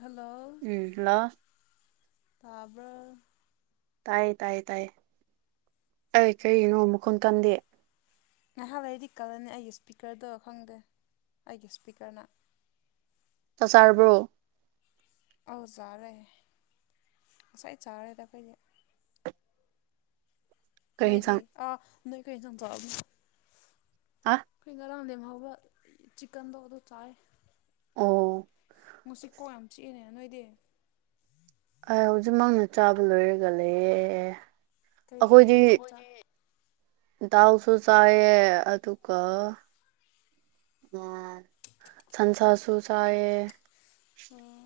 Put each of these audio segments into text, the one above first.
Hello ꯎꯝ hello ꯇꯥꯕ꯭ꯔꯣ ꯇꯥꯏꯌꯦ ꯇꯥꯏꯌꯦ ꯇꯥꯏꯌꯦ ꯑꯩ ꯀꯒꯤꯅꯣ ꯃꯈꯣꯟ ꯀꯟꯗꯦ ꯉꯥꯏꯍꯥꯛ ꯂꯩꯗꯤ ꯀꯜꯂꯅꯤ ꯑꯩꯒꯤ ꯁꯄꯤꯀꯔꯗꯣ ꯈꯪꯗꯦ ꯑꯩꯒꯤ ꯁꯄꯤꯀꯔꯅ ꯆꯥꯛ ꯆꯥꯔꯕ꯭ꯔꯣ ꯑꯧ ꯆꯥꯔꯦ ꯉꯁꯥꯏ ꯆꯥꯔꯦꯗ ꯈꯣꯏꯗꯤ ꯀꯔꯤ ꯅꯣꯏꯗꯤ ꯌꯦꯟꯁꯥꯡ ꯑꯥ ꯅꯣꯏ ꯀꯩ ꯁꯝ ꯑ ꯈꯣꯏ ꯉꯔꯥꯡ ꯅꯦꯝ ꯍꯥꯎꯕ ꯆꯤꯀꯟꯗꯣ ꯑꯗꯨ ꯆꯥꯥꯏ ꯑꯣ ꯉꯁꯤꯀꯣꯛ ꯌꯥꯝ ꯆꯤꯛꯑꯦꯅꯦ ꯅꯣꯏꯗꯤ ꯑꯥ ꯍꯧꯖꯤꯛꯃꯛꯅ ꯆꯥꯕ ꯂꯣꯏꯔꯒ ꯂꯩꯌꯦ ꯀꯩ ꯀꯩ ꯍꯦꯟꯖꯥꯡ ꯗꯥꯎꯁꯨ ꯆꯥꯏꯌꯦ ꯑꯗꯨꯒ ꯎꯝ ꯁꯟꯁꯁꯨ ꯆꯌꯦ ꯑꯣ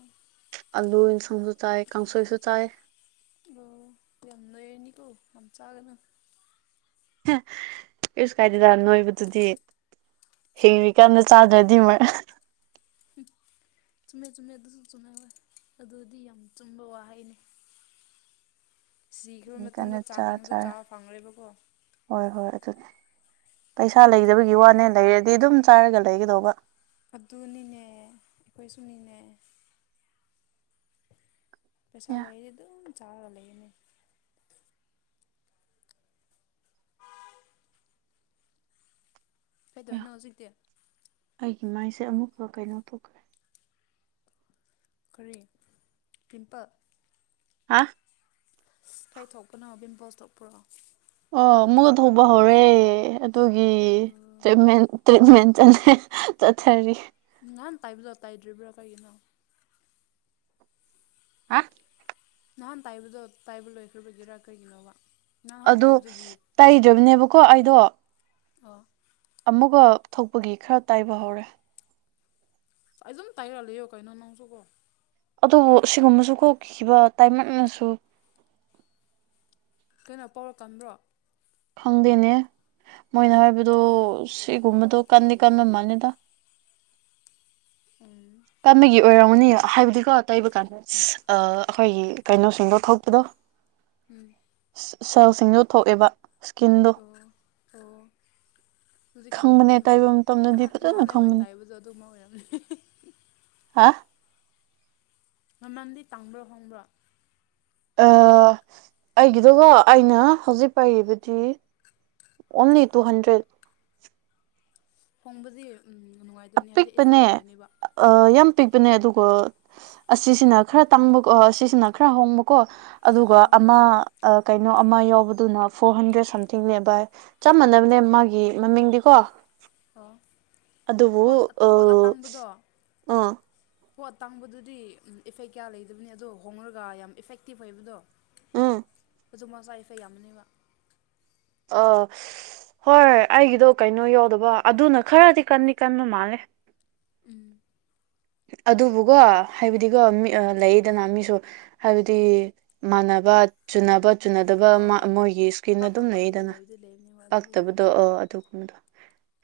ꯑꯥꯂꯨ ꯏꯟꯁꯪꯁꯨ ꯆꯥꯏ ꯀꯥꯡꯁꯣꯏꯁꯨ ꯆꯥꯏ [inaudible] ꯌꯟꯅ [inaudible] ꯅꯤꯀꯣ ꯌꯥꯝ ꯆꯒꯅꯨ ꯀꯩꯁꯨ ꯀꯥꯏꯗꯦꯗ ꯅꯣꯏꯕꯗꯨꯗꯤ ꯍꯤꯡꯔꯤ ꯀꯥꯟꯗ ꯆꯥꯗ꯭ꯔꯗꯤ ꯃꯣꯏ ꯆꯨꯝꯃꯦ ꯆꯨꯝꯃꯦ ꯑꯗꯨꯁꯨ ꯆꯨꯝꯃꯦ ꯑꯗꯨꯗꯤ ꯌꯥꯝ ꯆꯨꯝꯕ ꯋꯥꯍꯩꯅꯦ ꯁꯤꯈ꯭ꯔ ꯃꯇꯨꯡꯗ ꯀꯟꯅ ꯆꯥ ꯆꯥꯅꯤꯡꯉꯗꯣ ꯆꯥꯔꯦ ꯆꯥꯕ ꯐꯪꯉꯔꯣꯏꯕꯀꯣ ꯍꯣꯏ ꯍꯣꯏ ꯑꯗꯨꯅꯤ ꯄꯩꯁꯥ ꯂꯩꯗꯕꯒꯤ ꯋꯥꯅꯦ ꯂꯩꯔꯗꯤ ꯑꯗꯨꯝ ꯆꯥꯔꯒ ꯂꯩꯒꯗꯧꯕ ꯑꯗꯨꯅꯤꯅꯦ ꯑꯩꯈꯣꯏꯁꯨꯅꯤꯅꯦ ꯄꯩꯁꯥ ꯑꯦ ꯂꯩꯔꯗꯤ ꯑꯗꯨꯝ ꯆꯥꯔꯒ ꯂꯩꯒꯅꯤ ꯑꯦ ꯀꯩꯗꯧꯔꯤꯅꯣ ꯍꯧꯖꯤꯛꯇꯤ ꯑꯩꯒꯤ ꯃꯥꯏꯁꯦ ꯑꯃꯨꯛꯀ ꯀꯩꯅꯣ ꯇꯧꯒ ꯀꯔꯤ ꯄꯤꯝꯄꯜ ꯍꯥ ꯀꯥ ꯊꯣꯛꯄꯅꯣ ꯄꯤꯝꯄꯜꯁ ꯊꯣꯛꯄ꯭ꯔꯣ ꯑꯣ ꯃꯨꯜ ꯊꯣꯛꯄ ꯍꯧꯔꯦ ꯑꯗꯨꯒꯤ [inaudible] ꯇ꯭ꯔꯤꯃꯦꯟ ꯆꯊꯔꯤ ꯅꯍꯥꯟ ꯇꯥꯏꯕꯗ ꯇꯥꯏꯗ꯭ꯔꯤꯕ꯭ꯔꯥ ꯀꯩꯒꯤꯅꯣ ꯍꯥ ꯅꯍꯥꯟ ꯇꯥꯏꯕꯗꯣ ꯇꯥꯏꯕ ꯂꯣꯏꯈ꯭ꯔꯕꯒꯤꯔꯥ ꯀꯩꯒꯤꯅꯣꯕ ꯅꯍꯥꯟ ꯑꯗꯨ ꯇꯩꯗ꯭ꯔꯕꯅꯦꯕꯀꯣ ꯑꯩꯗꯣ ꯑꯣ ꯑꯃꯨꯛꯒ ꯊꯣꯛꯄꯒꯤ ꯈꯔ ꯇꯥꯏꯕ ꯍꯧꯔꯦ ꯑꯖꯨꯝ ꯇꯥꯏꯔ ꯂꯩꯑꯣ ꯀꯩꯅꯣ ꯅꯪꯁꯨꯒꯣ ꯑꯗꯨꯕꯨ ꯁꯤꯒꯨꯝꯕꯁꯨ ꯀꯣꯛꯈꯤꯕ ꯇꯥꯏꯃꯛꯅꯁꯨ ꯀꯩꯅꯣ ꯄꯋꯔ ꯀꯟꯕ꯭ꯔꯣ ꯈꯪꯗꯦꯅꯦ ꯃꯣꯏꯅ ꯍꯥꯏꯕꯗꯣ ꯁꯤꯒꯨꯝꯕꯗꯣ ꯀꯟꯗꯤ ꯀꯟꯕ ꯃꯥꯜꯂꯦꯗ [inaudible] ꯀꯝꯕꯒꯤ ꯑꯣꯏꯔꯝꯅꯤ ꯍꯥꯏꯕꯗꯤꯀꯣ ꯇꯩꯕ ꯀꯥꯟꯗ ꯑꯩꯈꯣꯏꯒꯤ ꯀꯩꯅꯣꯁꯤꯡꯗꯣ ꯊꯣꯛꯄꯗꯣ ꯎꯝ ꯁꯦꯜꯁꯤꯡꯗꯣ ꯊꯣꯛꯑꯦꯕ ꯁꯀꯤꯟꯗ ꯑꯣ ꯑꯣ ꯍꯧꯖꯤꯛ ꯈꯪꯕꯅꯦ ꯀꯂꯝꯅꯤ ꯍꯣꯏ ꯇꯩꯕ ꯃꯇꯝꯗꯗꯤ ꯅꯍꯥꯟ ꯐꯖꯅ ꯅꯍꯥꯟ ꯑꯩꯈꯣꯏ ꯈꯪꯕꯅꯦ ꯇꯥꯏꯕꯗꯣ ꯑꯗꯨꯒꯨꯝꯕ ꯑꯣꯏꯔꯝꯅꯤ ꯍꯥꯥ ꯃꯃꯜꯗꯤ ꯇꯥꯡꯕ꯭ꯔꯣ ꯍꯣꯡꯕ꯭ꯔꯣ ꯑꯩꯒꯤꯗꯨꯒꯣ ꯑꯩꯅ ꯍꯧꯖꯤꯛ ꯄꯥꯏꯔꯤꯕꯗꯤ ꯑꯣꯟꯂꯤ ꯇꯨ ꯍꯟꯗ꯭ꯔꯦꯠ ꯍꯣꯡꯕꯗꯤ ꯅꯨꯡꯉꯥꯏꯇꯕꯅꯤ ꯍꯥꯏꯗꯤ ꯏꯐꯦꯛ ꯂꯩꯕꯅꯦꯕ ꯑꯣ ꯅꯦ ꯑꯗꯨꯒ ꯑꯁꯤꯁꯤꯅ ꯈꯔ ꯇꯥꯡꯕꯀꯣ ꯑꯁꯤꯁꯤꯅ ꯈꯔ ꯍꯣꯡꯕꯀꯣ ꯑꯗꯨꯒ ꯑꯣ ꯑꯃ ꯀꯩꯅꯣ ꯑꯃ ꯌꯥꯎꯕꯗꯨꯅ ꯐꯣꯔ ꯍꯟꯗ꯭ꯔꯦꯠ ꯁꯝꯊꯤꯡ ꯅꯦ ꯕꯥꯏ ꯆꯞ ꯃꯥꯟꯅꯕꯅꯦ ꯃꯥꯒꯤ ꯃꯃꯤꯡꯗꯤꯀꯣ ꯑꯣ ꯑꯗꯨꯕꯨ ꯄꯣꯠ ꯄꯣꯠ ꯑꯥ ꯑꯇꯥꯡꯕꯗꯣ ꯄꯣꯠ ꯇꯥꯡꯕꯗꯨꯗꯤ ꯏꯐꯦꯛ ꯀꯌꯥ ꯂꯩꯗꯕꯅꯤ ꯑꯗꯣ ꯍꯣꯉꯔꯒ ꯌꯥꯝ ꯏꯐꯦꯛꯇꯤꯞ ꯑꯣꯏꯕꯗꯣ ꯎꯝ ꯍꯧꯖꯤꯛꯃꯛꯆꯥ ꯏꯐꯦꯛ ꯌꯥꯝꯕꯅꯦꯕ ꯑꯥ ꯍꯣꯏ ꯑꯩꯒꯤꯗꯣ ꯀꯩꯅꯣ ꯌꯧꯗꯕ ꯑꯗꯨꯅ ꯈꯔꯗꯤ ꯀꯟꯗꯤ ꯀꯟꯕ ꯃꯥꯜꯂꯦ ꯎꯝ ꯑꯗꯨꯕꯨꯀꯣ ꯍꯥꯏꯕꯗꯤꯀꯣ ꯂꯩꯗꯅ ꯃꯤꯁꯨ ꯍꯥꯏꯕꯗꯤ ꯃꯥꯟꯅꯕ ꯆꯨꯅꯕ ꯆꯨꯅꯗꯕ ꯑꯣ ꯑꯣ ꯃꯣꯏꯒꯤ ꯏꯁꯀꯤꯟ ꯄꯥꯛꯄ ꯑꯗꯨꯝ ꯄꯥꯛꯇꯕ ꯂꯩꯏꯗꯅ ꯂꯩꯕꯗꯤ ꯂꯩꯕꯅꯦꯕ ꯑꯗꯨꯗꯤ ꯄꯥꯛꯇꯕꯗꯣ ꯂꯩꯕꯅꯦꯕ ꯑꯣ ꯑꯗꯨꯒꯨꯝꯕꯗꯣ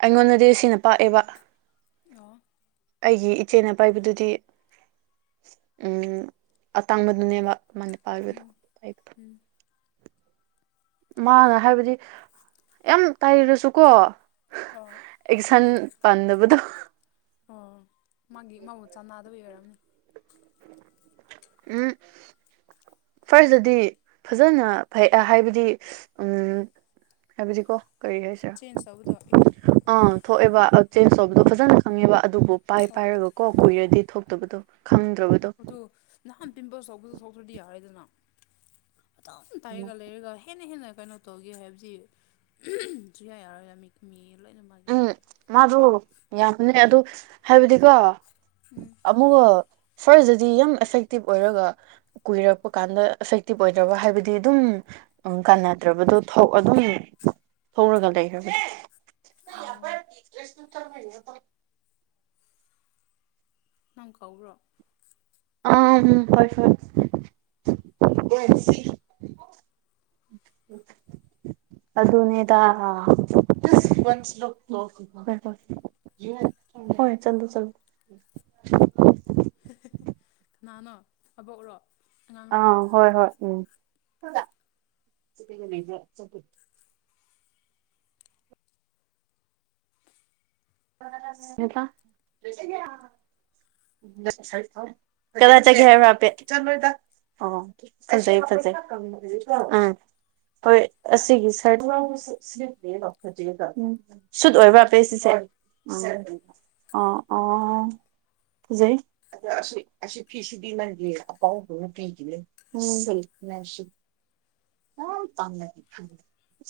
ꯑꯩꯉꯣꯟꯗꯗꯤ ꯁꯤꯅ ꯄꯥꯛꯑꯦꯕ ꯑꯣ ꯑꯩꯒꯤ ꯏꯆꯦꯅ ꯄꯥꯏꯕꯗꯨꯗꯤ ꯎꯝ ꯑꯇꯥꯡꯕꯗꯨꯅꯦꯕ ꯃꯥꯅ ꯄꯥꯏꯕꯗꯣ ꯎꯝ ꯃꯥꯅ ꯍꯥꯏꯕꯗꯤ ꯌꯥꯝ ꯇꯩꯔꯁꯨꯀꯣ ꯑ ꯑꯦꯛꯁꯟ ꯄꯥꯟꯗꯕꯗꯣ ꯑꯣ ꯃꯥꯒꯤ ꯃꯣꯠ ꯆꯥꯟꯅꯗꯕ ꯑꯣꯏꯔꯝꯅꯤ ꯎꯝ ꯐꯥꯔꯁꯇꯗꯤ ꯐꯖꯅ ꯐꯩ ꯍꯥꯏꯕꯗꯤ ꯎꯝ ꯍꯥꯏꯕꯗꯤꯀꯣ ꯀꯔꯤ ꯍꯥꯏꯁꯤꯔꯥ ꯆꯦꯟꯖ ꯇꯧꯕꯗꯣ ꯑꯥ ꯊꯣꯛꯑꯦꯕ ꯆꯦꯟꯖ ꯇꯧꯕꯗꯣ ꯑꯣ ꯐꯖꯅ ꯈꯪꯉꯦꯕ ꯑꯗꯨꯕꯨ ꯄꯥꯏ ꯑꯣ ꯄꯥꯏꯔꯒ ꯀꯣ ꯀꯨꯏꯔꯗꯤ ꯊꯣꯛꯇꯕꯗꯣ ꯈꯪꯗ꯭ꯔꯕ ꯑꯗꯨ ꯅꯍꯥꯟ ꯄꯤꯝꯄꯜ ꯁꯧꯕꯁꯨ ꯁꯣꯛꯇ꯭ꯔꯗꯤ ꯌꯥꯔꯦꯗꯅ ꯑꯗꯨꯝ ꯇꯩꯔꯒ ꯂꯩꯔꯒ ꯍꯦꯟꯅ ꯍꯦꯟꯅ ꯀꯩꯅꯣ ꯇꯧꯒꯦ ꯍꯥꯏꯕꯁꯤ ꯁꯨꯡꯌꯥ ꯌꯥꯔꯣꯏꯗ ꯃꯤ ꯃꯤ ꯂꯣꯏꯅꯃꯥꯒꯤ ꯎꯝ ꯃꯥꯗꯣ ꯌꯥꯝꯕꯅꯦ ꯑꯗꯨ ꯍꯥꯏꯕꯗꯤꯀꯣ ꯎꯝ ꯑꯃꯨꯒ ꯐꯥꯔꯁꯗꯗꯤ ꯌꯥꯝ ꯑꯦꯐꯦꯛꯇꯤꯞ ꯑꯣꯏꯔꯒ ꯀꯨꯏꯔꯛꯄ ꯀꯥꯟꯗ ꯑꯦꯐꯦꯛꯇꯤꯞ ꯑꯣꯏꯗ꯭ꯔꯕ ꯍꯥꯏꯕꯗꯤ ꯑꯗꯨꯝ ꯎꯝ ꯀꯥꯟꯅꯗ꯭ꯔꯕꯗꯣ ꯊꯧ ꯑꯗꯨꯝ ꯊꯧꯔꯒ ꯂꯩꯈ꯭ꯔꯕ ꯑꯣ [unintelligible] ꯅꯪ ꯀ꯭ꯧꯕ꯭ꯔꯣ ꯑ ꯎꯝ ꯍꯣꯏ ꯍꯣꯏ [unintelligible] [unintelligible] ꯑꯗꯨꯅꯦꯗꯥ ꯍꯣꯏ ꯆ ꯆ [unintelligible] ꯅꯍꯅꯣ ꯑꯕꯣꯛꯔꯣ ꯑꯉꯥꯡꯔꯣ ꯑꯥ ꯍꯣꯏ ꯍꯣꯏ ꯎꯝ [unintelligible] ꯀꯗꯥ ꯔꯃꯄꯦ ꯆ ꯑꯣ ꯐꯖꯩ ꯐꯖꯩ ꯑ ꯍꯣꯏ ꯑꯁꯤꯒꯤ [unintelligible] [unintelligible] ꯁꯨꯠ ꯑꯣꯏꯕ꯭ꯔꯥ ꯑꯕꯦ ꯁꯤꯁꯦ [unintelligible] ꯐꯖꯩ ꯑ ꯑꯁꯤ ꯑꯁꯤ ꯐꯤꯁꯤꯗꯤ ꯅꯪꯒꯤ [unintelligible] ꯌꯥꯝ ꯇꯟꯂꯦ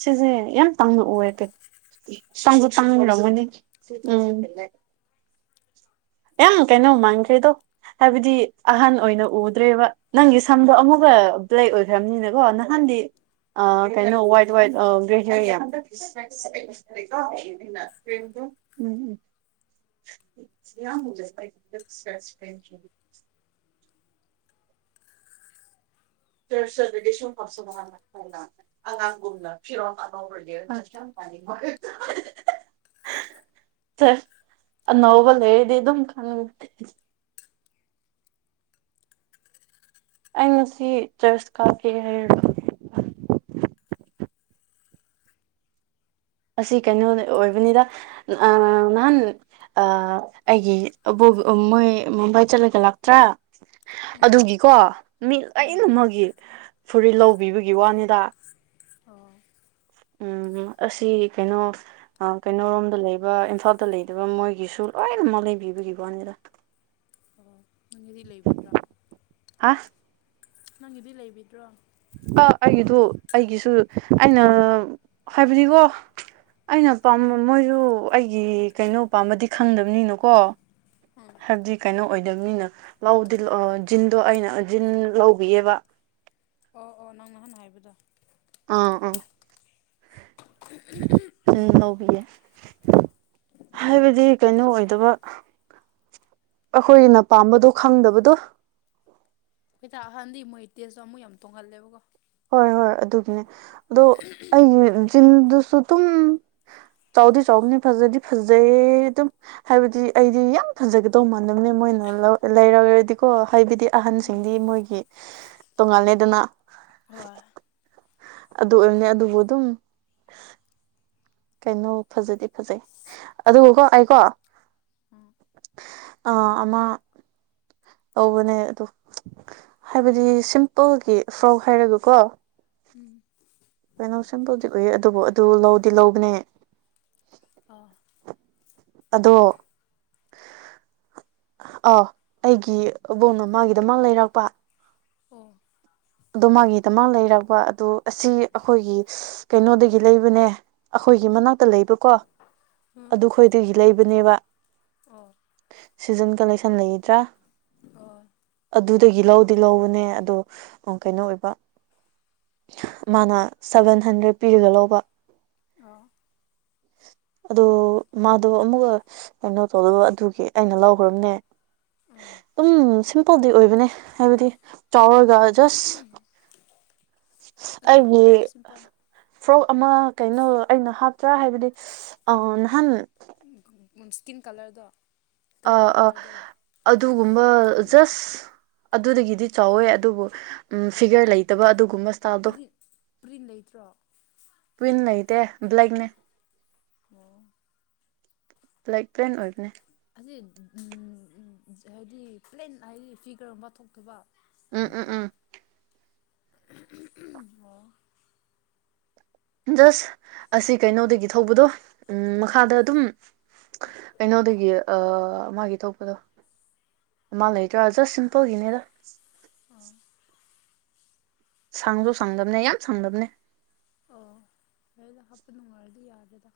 ꯁꯤꯁꯦ ꯌꯥꯝ ꯇꯥꯡꯅ ꯎꯏꯌꯦ ꯇꯥꯡꯁꯨ ꯇꯥꯡꯉꯔꯝꯒꯅꯤ ꯎꯝ ꯌꯥꯝ ꯀꯩꯅꯣ ꯃꯥꯥꯟꯈ꯭ꯔꯦꯗꯣ ꯍꯥꯏꯕꯗꯤ ꯑꯍꯟ ꯑꯣꯏꯅ ꯎꯗ꯭ꯔꯦꯕ ꯅꯪꯒꯤ ꯁꯝꯗꯣ ꯑꯃꯨꯛꯀ ꯕ꯭ꯂꯦꯛ ꯑꯣꯏ ꯈ꯭ꯔꯕꯅꯤꯅꯀꯣ ꯅꯍꯥꯟꯗꯤ ꯑ ꯀꯩꯅꯣ ꯋꯥꯏꯠ ꯋꯥꯏꯠ ꯦ ꯍꯥꯏꯅ ꯀ ꯎꯝ ꯌꯥꯝ ꯍꯧꯖꯦꯥꯏ ꯁ꯭ꯔꯦꯁ ꯐ ꯁꯔꯗꯤꯁꯨꯁꯨ ꯑꯉꯥꯡꯒꯨꯝꯅ ꯐꯤꯔꯣ ꯑꯉꯥꯡꯔ ꯃꯅꯤ ꯁ ꯅꯣꯕꯜ ꯍꯗꯤ ꯑꯗꯨꯝ ꯈꯪꯦ ꯑꯩꯅ ꯁꯤ ꯆꯔꯁ ꯀꯥꯐꯤ ꯍꯥꯏ ꯑꯁꯤ ꯀꯩꯅꯣ ꯑꯣꯏꯕꯅꯤꯗ ꯅꯍꯥꯟ ꯑꯩꯒꯤ ꯃꯣꯏ ꯃꯨꯝꯕꯥꯏ ꯆꯠꯂꯒ ꯂꯥꯛꯇ꯭ꯔꯥ ꯎꯝ ꯑꯗꯨꯒꯤꯀꯣ ꯃꯤ ꯂꯅ ꯎꯝ ꯑꯃꯒꯤ ꯐꯨꯔꯤꯠ ꯂꯧꯕꯤꯕꯒꯤ ꯋꯥꯅꯤꯗ ꯑꯣ ꯎꯝ ꯑꯁꯤ ꯑꯁꯤ ꯀꯩꯅꯣ ꯀꯩꯅꯣꯣꯔꯣꯝꯗ ꯂꯩꯕ ꯏꯝꯐꯥꯜꯗ ꯂꯩꯗꯕ ꯃꯣꯏꯒꯤꯁꯨ ꯂꯣꯏꯅꯃꯛ ꯂꯩꯕꯤꯕꯒꯤꯀ ꯋꯥꯅꯤꯗ ꯑꯣ ꯅꯪꯒꯤꯗꯤ ꯂꯩꯕꯤꯗ꯭ꯔꯣ ꯍꯥ ꯅꯪꯒꯤꯗꯤ ꯂꯩꯕꯤꯗ꯭ꯔꯣ ꯑ ꯑꯩꯒꯤꯗꯨ ꯑꯩꯒꯤꯁꯨ ꯑꯩꯅ ꯍꯥꯏꯕꯗꯤꯀꯣ ꯑꯩꯅ ꯄꯥꯝꯕ ꯎꯝ ꯃꯣꯏꯁꯨ ꯑꯩꯒꯤ ꯀꯩꯅꯣ ꯄꯥꯝꯕꯗꯤ ꯈꯪꯗꯕꯅꯤꯅꯀꯣ ꯎꯝ ꯍꯥꯏꯕꯗꯤ ꯀꯩꯅꯣ ꯑꯣꯏꯗꯕꯅꯤꯅ ꯂꯧꯗꯤ ꯖꯤꯟꯗꯣ ꯑꯩꯅ ꯖꯤꯟ ꯂꯧꯕꯤꯑꯕ ꯑꯣ ꯑꯣ ꯅꯪ ꯅꯍꯥꯟ ꯍꯥꯏꯕꯗꯣ ꯑꯥ ꯑꯥ [unintelligible] ꯂꯧꯕꯤꯌꯦ ꯍꯥꯏꯕꯗꯤ ꯀꯩꯅꯣ ꯑꯣꯏꯗꯕ ꯑꯩꯈꯣꯏꯒꯤꯅ ꯄꯥꯝꯕꯗꯣ ꯈꯪꯗꯕꯗꯣ ꯍꯩ ꯇꯥꯛ ꯑꯍꯟꯗꯤ ꯃꯣꯏ ꯏ ꯇꯦꯁꯇꯣ ꯑꯃꯨꯛ ꯌꯥꯝ ꯇꯣꯡꯍꯜꯂꯦꯕꯀꯣ ꯍꯣꯏ ꯍꯣꯏ ꯑꯗꯨꯒꯤꯅꯦ ꯑꯗꯣ ꯑꯩꯒꯤ ꯖꯤꯟꯗꯨꯁꯨ ꯑꯗꯨꯨꯝ ꯆꯥꯎꯗꯤ ꯆꯥꯎꯕꯅꯤ ꯐꯖꯗꯤ ꯐꯖꯩ ꯑꯗꯨꯝ ꯍꯥꯏꯕꯗꯤ ꯑꯩꯗꯤ ꯌꯥꯝ ꯐꯖꯒꯗꯧ ꯃꯥꯟꯗꯝꯅꯦ ꯃꯣꯏꯅ ꯂꯩꯔꯔꯗꯤꯀꯣ ꯍꯥꯏꯕꯗꯤ ꯎꯝ ꯑꯍꯟꯁꯤꯡꯗꯤ ꯃꯣꯏꯒꯤ ꯇꯣꯉꯥꯜꯂꯦꯗꯅ ꯍ ꯑꯗꯨ ꯑꯣꯏꯕꯅꯦ ꯑꯗꯨꯕꯨ ꯑꯗꯨꯝ ꯀꯩꯅꯣ ꯐꯖꯗꯤ ꯐꯖꯩ ꯑꯗꯨꯒ ꯑꯣ ꯀꯣ ꯑꯩꯀꯣ ꯎꯝ ꯑ ꯑꯃꯃ ꯇꯧꯕꯅꯦ ꯑꯗꯣ ꯍꯥꯏꯕꯗꯤ ꯁꯤꯝꯄꯜꯒꯤ ꯐ꯭ꯔꯥꯎ ꯍꯥꯏꯔꯒꯀꯣ ꯎꯝ ꯀꯩꯅꯣ ꯁꯤꯝꯝꯕꯜꯗꯤ ꯎꯏ ꯑꯗꯨꯕꯨ ꯑꯗꯨ ꯂꯧꯗꯤ ꯂꯧꯕꯅꯦ ꯑꯥ ꯑꯗꯣ ꯑ ꯑꯩꯒꯤ ꯑꯕꯣꯛꯅ ꯃꯥꯒꯤꯗꯃꯛ ꯂꯩꯔꯛꯄ ꯑꯣ ꯑꯗꯨ ꯃꯥꯒꯤꯗꯃꯛ ꯂꯩꯔꯛꯔꯕ ꯑꯗꯨ ꯑꯁꯤ ꯑꯩꯈꯣꯏꯒꯤ ꯀꯩꯅꯣꯗꯒꯤ ꯂꯩꯕꯅꯦ ꯑꯩꯈꯣꯏꯒꯤ ꯃꯅꯥꯛꯇ ꯂꯩꯕꯀꯣ ꯍ ꯑꯗꯨ ꯈꯣꯏꯗꯒꯤ ꯂꯩꯕꯅꯦꯕ ꯑꯣ ꯁꯤꯖꯟ ꯀꯂꯦꯛꯁꯟ ꯂꯩꯒꯗ꯭ꯔꯥ ꯑꯣ ꯑꯗꯨꯗꯒꯤ ꯂꯧꯗꯤ ꯂꯧꯕꯅꯦ ꯑꯗꯣ ꯀꯩꯅꯣ ꯑꯣꯏꯕ ꯃꯥꯅ ꯁꯚꯦꯟ ꯍꯟꯗ꯭ꯔꯦꯗ ꯄꯤꯔꯒ ꯂꯧꯕ ꯑꯣ ꯑꯗ ꯃꯥꯗꯣ ꯑꯃꯨꯛꯀ ꯀꯩꯅꯣ ꯇꯧꯗꯕ ꯑꯗꯨꯒꯤ ꯑꯩꯅ ꯂꯧꯈ꯭ꯔꯕꯅꯦ ꯑꯣ ꯑꯗꯨꯝ ꯁꯤꯝꯄꯜꯗꯤ ꯑꯣꯏꯕꯅꯦ ꯍꯥꯏꯕꯗꯤ ꯆꯥꯎꯔꯒ ꯖꯁ ꯑꯗꯨꯅ ꯑꯗꯨꯗꯤ ꯐꯩꯗ ꯁꯤꯝꯄꯜꯅ ꯐ꯭ꯔꯣꯛ ꯑꯃ ꯀꯩꯅꯣ ꯑꯩꯅ ꯍꯥꯞꯇ꯭ꯔꯥ ꯍꯥꯏꯕꯗꯤ ꯑ ꯅꯍꯥꯟ ꯏꯁ꯭ꯀꯤꯟ ꯀꯂꯔꯗꯣ ꯀ꯭ꯔꯤꯝ ꯑꯥ ꯑꯥ ꯀꯂꯔꯗꯨꯔꯣ ꯑꯗꯨꯒꯨꯝꯕ ꯖꯁ ꯑꯗꯨꯗꯒꯤꯗꯤ ꯆꯥꯎꯋꯦ ꯑꯗꯨꯕꯨ ꯐꯤꯒꯔ ꯂꯩꯇꯕ ꯑꯗꯨꯒꯨꯝꯕ ꯁ꯭ꯇꯥꯥꯏꯜꯗꯣ ꯄ꯭ꯔꯤꯟ ꯄ꯭ꯔꯤꯟ ꯂꯩꯇ꯭ꯔꯣ ꯄ꯭ꯋꯤꯟ ꯂꯩꯇ ꯕ꯭ꯂꯦꯛꯅꯦ ꯑꯣꯝ ꯂꯥꯏꯛ ꯄ꯭ꯔꯦꯟ ꯑꯣꯏꯕꯅꯦ ꯑꯁꯤ ꯎ ꯍꯥꯏꯗꯤ ꯄ꯭ꯂꯦꯟ ꯍꯥꯏꯗꯤ ꯐꯤꯒꯔꯒꯨꯝꯕ ꯊꯣꯛꯇꯕ ꯎꯝ ꯎꯝ ꯎꯝ ꯑꯣ ꯖꯁ ꯑꯁꯤ ꯀꯩꯅꯣꯗꯒꯤ ꯊꯧꯕꯗꯣ ꯎ ꯃꯈꯥꯗ ꯑꯗꯨꯝ ꯀꯩꯅꯣꯗꯒꯤ ꯑ ꯃꯥꯒꯤ ꯊꯣꯛꯄꯗꯣ ꯃꯂ ꯍ ꯇ ꯑꯖ ꯁ ꯁꯤꯝꯄꯜ ꯍꯤꯡꯅꯔ ꯑꯣ ꯁꯪꯁꯨ ꯁꯥꯡꯗꯝꯅꯦ ꯌꯥꯝ ꯁꯥꯡꯗꯝꯕꯅꯦ ꯑꯣ ꯐꯗ ꯍꯥꯞꯄ ꯅꯨꯅꯨꯡꯉꯗꯤ ꯌꯥꯗꯦꯗ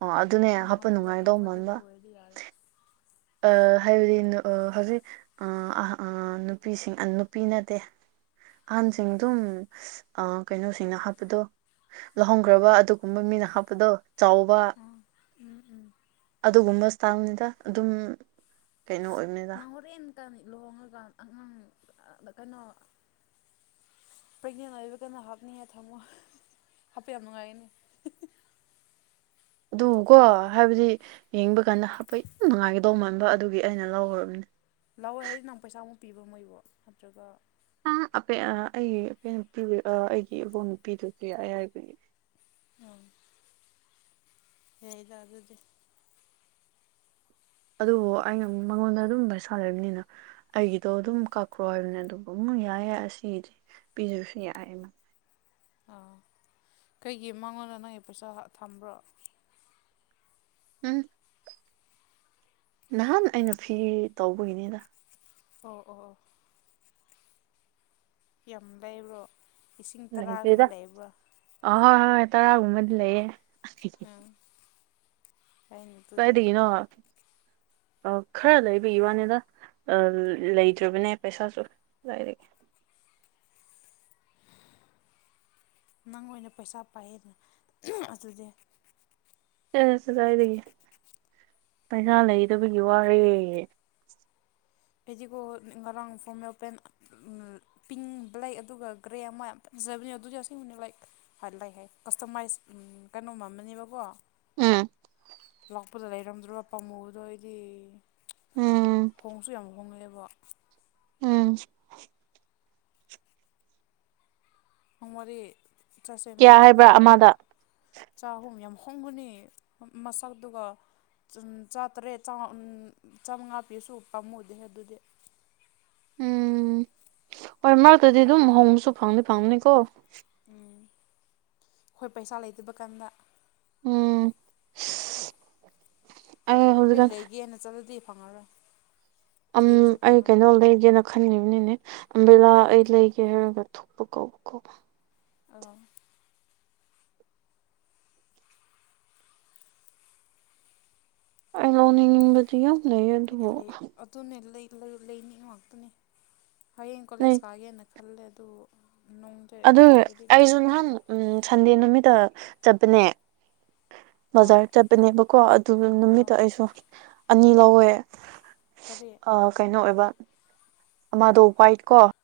ꯑꯣ ꯑꯗꯨꯅꯦ ꯍꯥꯞꯄ ꯍꯥꯞꯄꯗ ꯅꯨꯡꯉꯥꯏꯗꯧ ꯃꯥꯟꯕ ꯀꯝꯐꯣꯔꯇꯦꯕꯜ ꯑꯣꯏ ꯌꯥꯔꯦ ꯍꯥꯏꯕꯗꯤ ꯍꯧꯖꯤꯛ ꯅꯨꯄꯤꯁꯤꯡ ꯅꯨꯄꯤ ꯅꯠꯇꯦ ꯑꯍꯥꯟꯁꯤꯡꯗꯨꯝ ꯀꯩꯅꯣꯁꯤꯡꯅ ꯍꯥꯞꯄꯗꯣ ꯂꯧꯍꯣꯡꯈ꯭ꯔꯕ ꯑꯗꯨꯒꯨꯝꯕ ꯃꯤꯅ ꯍꯥꯞꯄꯗꯣ ꯆꯥꯎꯕ ꯎꯝ ꯎꯝ ꯑꯗꯨꯒꯨꯝꯕ ꯁ꯭ꯇꯥꯥꯏꯜꯅꯤꯗ ꯑꯗꯨꯝ ꯀꯩꯅꯣ ꯑꯣꯏ ꯅꯍꯧꯣꯔꯦꯟ ꯀ ꯂꯨꯍꯣꯡꯉꯒ ꯑꯉꯥꯡ ꯀꯩꯅꯣ ꯄ꯭ꯔꯒꯅꯦꯟ ꯑꯣꯏꯕ ꯀꯩꯅꯣ ꯍꯥꯞꯅꯤꯉ ꯊꯝꯃꯣ ꯍꯥꯞꯄ ꯌꯥꯝ ꯅꯨꯡꯉꯥꯏꯒꯅꯤ ꯑꯗꯨꯀꯣ ꯎꯠꯊꯣꯛꯇꯕ ꯍꯥꯏꯕꯗꯤ ꯌꯦꯡꯕ ꯀꯥꯟꯗ ꯍꯥꯄ ꯌꯥꯝ ꯅꯨꯡꯉꯥꯏꯒꯗꯧ ꯃꯥꯟꯕ ꯑꯗꯨꯒꯤ ꯑꯩꯅ ꯂꯧꯈ꯭ꯔꯕꯅꯦ ꯂꯥꯛꯑꯣꯦ ꯍꯥꯏꯁꯤ ꯅꯪ ꯄꯩꯁꯥꯃꯨꯛ ꯄꯤꯕ ꯃꯣꯏꯕꯨꯣ ꯅꯠꯇ꯭ꯔꯒ ꯑꯩ ꯑ ꯅꯨꯄꯤ ꯑꯩꯒꯤ ꯏꯕꯨꯡ ꯅꯨꯄꯤꯗꯨꯁꯨ ꯌꯥ ꯌꯥꯕ ꯎꯝ ꯍ ꯂ ꯑꯗꯨꯗꯤꯦ ꯑꯗꯨꯕꯨ ꯑꯩꯅ ꯃꯉꯣꯟꯗ ꯑꯗꯨꯝ ꯄꯩꯁꯥ ꯂꯩꯕꯅꯤꯅ ꯑꯩꯒꯤꯗꯣ ꯗꯨꯝ ꯀꯥꯈ꯭ꯔꯣ ꯍꯥꯏꯕꯅꯦ ꯑꯗꯨꯕꯨ ꯑꯃꯨꯛ ꯌꯥꯏ ꯑꯁꯤꯗꯤ ꯄꯤꯖꯁꯨ ꯌꯥꯏꯍꯥꯏꯅ꯫ ꯑꯥ ꯀꯩꯒꯤ ꯃꯥꯉꫭꯟꯗ ꯅꯪꯒꯤ ꯄꯩꯁꯥ ꯊꯝꯕ꯭ꯔꯣ꯫ ꯎꯝ꯫ ꯅꯍꯥꯟ ꯑꯩꯅ ꯐꯤ ꯇꯧꯕꯒꯤꯅꯤꯗ꯫ ꯑꯣ ꯑꯣ ꯑꯣ꯫ ꯌꯥꯝ ꯂꯩꯕ꯭ꯔꯣ ꯏꯁꯤꯡ ꯇꯔꯥꯒꯨꯝꯕ ꯂꯩꯇ꯭ꯔꯤꯗ ꯂꯩꯕ꯭ꯔꫭ꯫ ꯑꯥ ꯍꯣꯏ ꯍꯣꯏ ꯇꯔꯥ ꯒꯨꯝꯕꯗꯤ ꯂꯩꯌ‌ꯦ꯫ ꯑꯝ꯫ ꯀꯥꯏꯗꯒꯤꯅꯣ ꯑ ꯈꯔ ꯂꯩꯕꯒꯤ ꯋꯥꯅꯤꯗ ꯂꯩꯇ꯭ꯔꯕꯅꯦ ꯄꯩꯁꯥꯁꯨ ꯀꯗꯥꯏꯗꯒꯤ ꯅꯪ ꯑꯣꯏꯅ ꯄꯩꯁꯥ ꯄꯥꯏꯌꯦꯗꯅ ꯑꯗꯨꯗꯤ ꯆꯗꯥꯏꯗꯒꯤ ꯄꯩꯅꯥꯥ ꯂꯩꯗꯕꯒꯤ ꯋꯥꯔꯦ ꯐꯦꯖꯤꯀꯣ ꯉꯔꯥꯡ ꯐꯣꯔꯝ ꯑꯣꯄꯦꯟ ꯄꯤꯡ ꯕ꯭ꯂꯦꯛ ꯑꯗꯨꯒ ꯒ꯭ꯔꯦ ꯑꯃ ꯌꯥꯝ ꯐꯖꯕꯅꯦ ꯑꯗꯨꯁꯨ ꯑ ꯑꯁꯤꯦꯡꯕꯅꯦ ꯂꯥꯏꯛ ꯐ ꯂꯩ ꯍꯥꯏ ꯀꯁꯇꯃꯥꯏꯁ ꯀꯩꯅꯣꯝꯃꯝ ꯑꯃꯅꯦꯕꯀꯣ ꯎꯝ ꯂꯥꯛꯄꯗ ꯂꯩꯔꯝꯗ꯭ꯔꯕ ꯄꯥꯝꯃꯨꯕꯗꯣ ꯑꯩꯗꯤ ꯎꯝ ꯍꯣꯡꯁꯨ ꯌꯥꯝ ꯍꯣꯡꯉꯛꯑꯦꯕ ꯎꯝ ꯅꯪ ꯋꯥꯔꯤ ꯆꯠꯁ‌ꯦꯃ ꯀꯌꯥ ꯍꯥꯏꯕ꯭ꯔꯥ ꯕꯖꯥꯔꯗ꯫ ꯑꯃꯗ ꯆꯥꯛꯍꯨꯝ ꯌꯥꯝ ꯍꯣꯡꯕꯅ‌ꯦ ꯃꯁꯛꯗꯨꯒ꯫ ꯆꯨꯝ ꯆꯥꯇꯔꯦꯠ ꯆꯥꯝꯃꯉꯥ ꯄꯤꯁꯨ ꯄꯥꯝꯃꯨꯗꯦ ꯑꯗꯨꯗꯤ꯫ ꯎꯝ ꯍꯣꯏ ꯃꯔꯛꯇꯗꯤ ꯑꯗꯨꯝ ꯍꯣꯡꯕꯁꯨ ꯐꯪꯗꯤ ꯐꯪꯕꯅꯤꯀꯣ꯫ ꯎꯝ ꯑꯈꯣꯏ ꯄꯩꯁꯥ ꯂꯩꯇꯕ ꯀꯥꯟꯗ꯫ ꯎꯝ꯫ ꯑꯩ ꯑꯈꯣꯏ ꯍꯧꯖꯤꯛꯀꯥꯟ ꯂꯩꯒꯦꯅ ꯆꯠꯂꯗꯤ ꯐꯪꯉꯔꯣꯏ꯫ ꯑꯝ ꯊꯤꯔꯁꯨ ꯑꯩ ꯐꯪꯉꯔꯣꯏ ꯀꯩꯅꯣ ꯂꯩꯒ‌ꯦꯅ꯫ ꯈꯟꯒꯤꯝꯅꯤꯅꯦ ꯑꯝꯕꯦꯂꯥ ꯑꯩ ꯂꯩꯒꯦ ꯍꯥꯏꯔꯒ ꯊꯣꯛꯄ ꯀꯧꯕꯀꯣ꯫ ꯑꫭ꯫ ꯑꯩ ꯂꯧꯅꯤꯡꯕꯩ꯫ ꯂꯩꯌ‌ꯦ꯫ ꯂꯩ ꯑꯗꯨꯅꯦ ꯂꯩꯅꯤ ꯉꯥꯛꯇꯅꯦ ꯍꯌꯦꯡ ꯂꯩ ꯀꯣꯂꯦꯖ ꯀꯥꯒꯦꯅ꯫ ꯈꯜꯂꫭ ꯑꯗꯨꯒ ꯅꯪ꯫ ꯑꯗꯨ ꯑꯩꯁꯨ ꯅꯍꯥꯟ ꯁꯟꯗꯦ ꯅꯨꯃꯤꯠꯇ ꯆꯠꯄꯅꯦ꯫ ꯑꯥ ꯕꯖꯥꯔ ꯆꯠꯄꯅꯦꯕꯀꯣ ꯑꯗꯨ ꯑꯥ ꯅꯨꯃꯤꯠꯇ ꯑꯩꯁꯨ ꯑꯅꯤ ꯂꯧꯋꯦ꯫ ꯀꯥꯔꯤ꯫ ꯀꯩꯅꯣ ꯑꯣꯏꯕ ꯑꯃꯥꯗꯣ ꯋꯥꯏꯠ ꯀꯣ꯫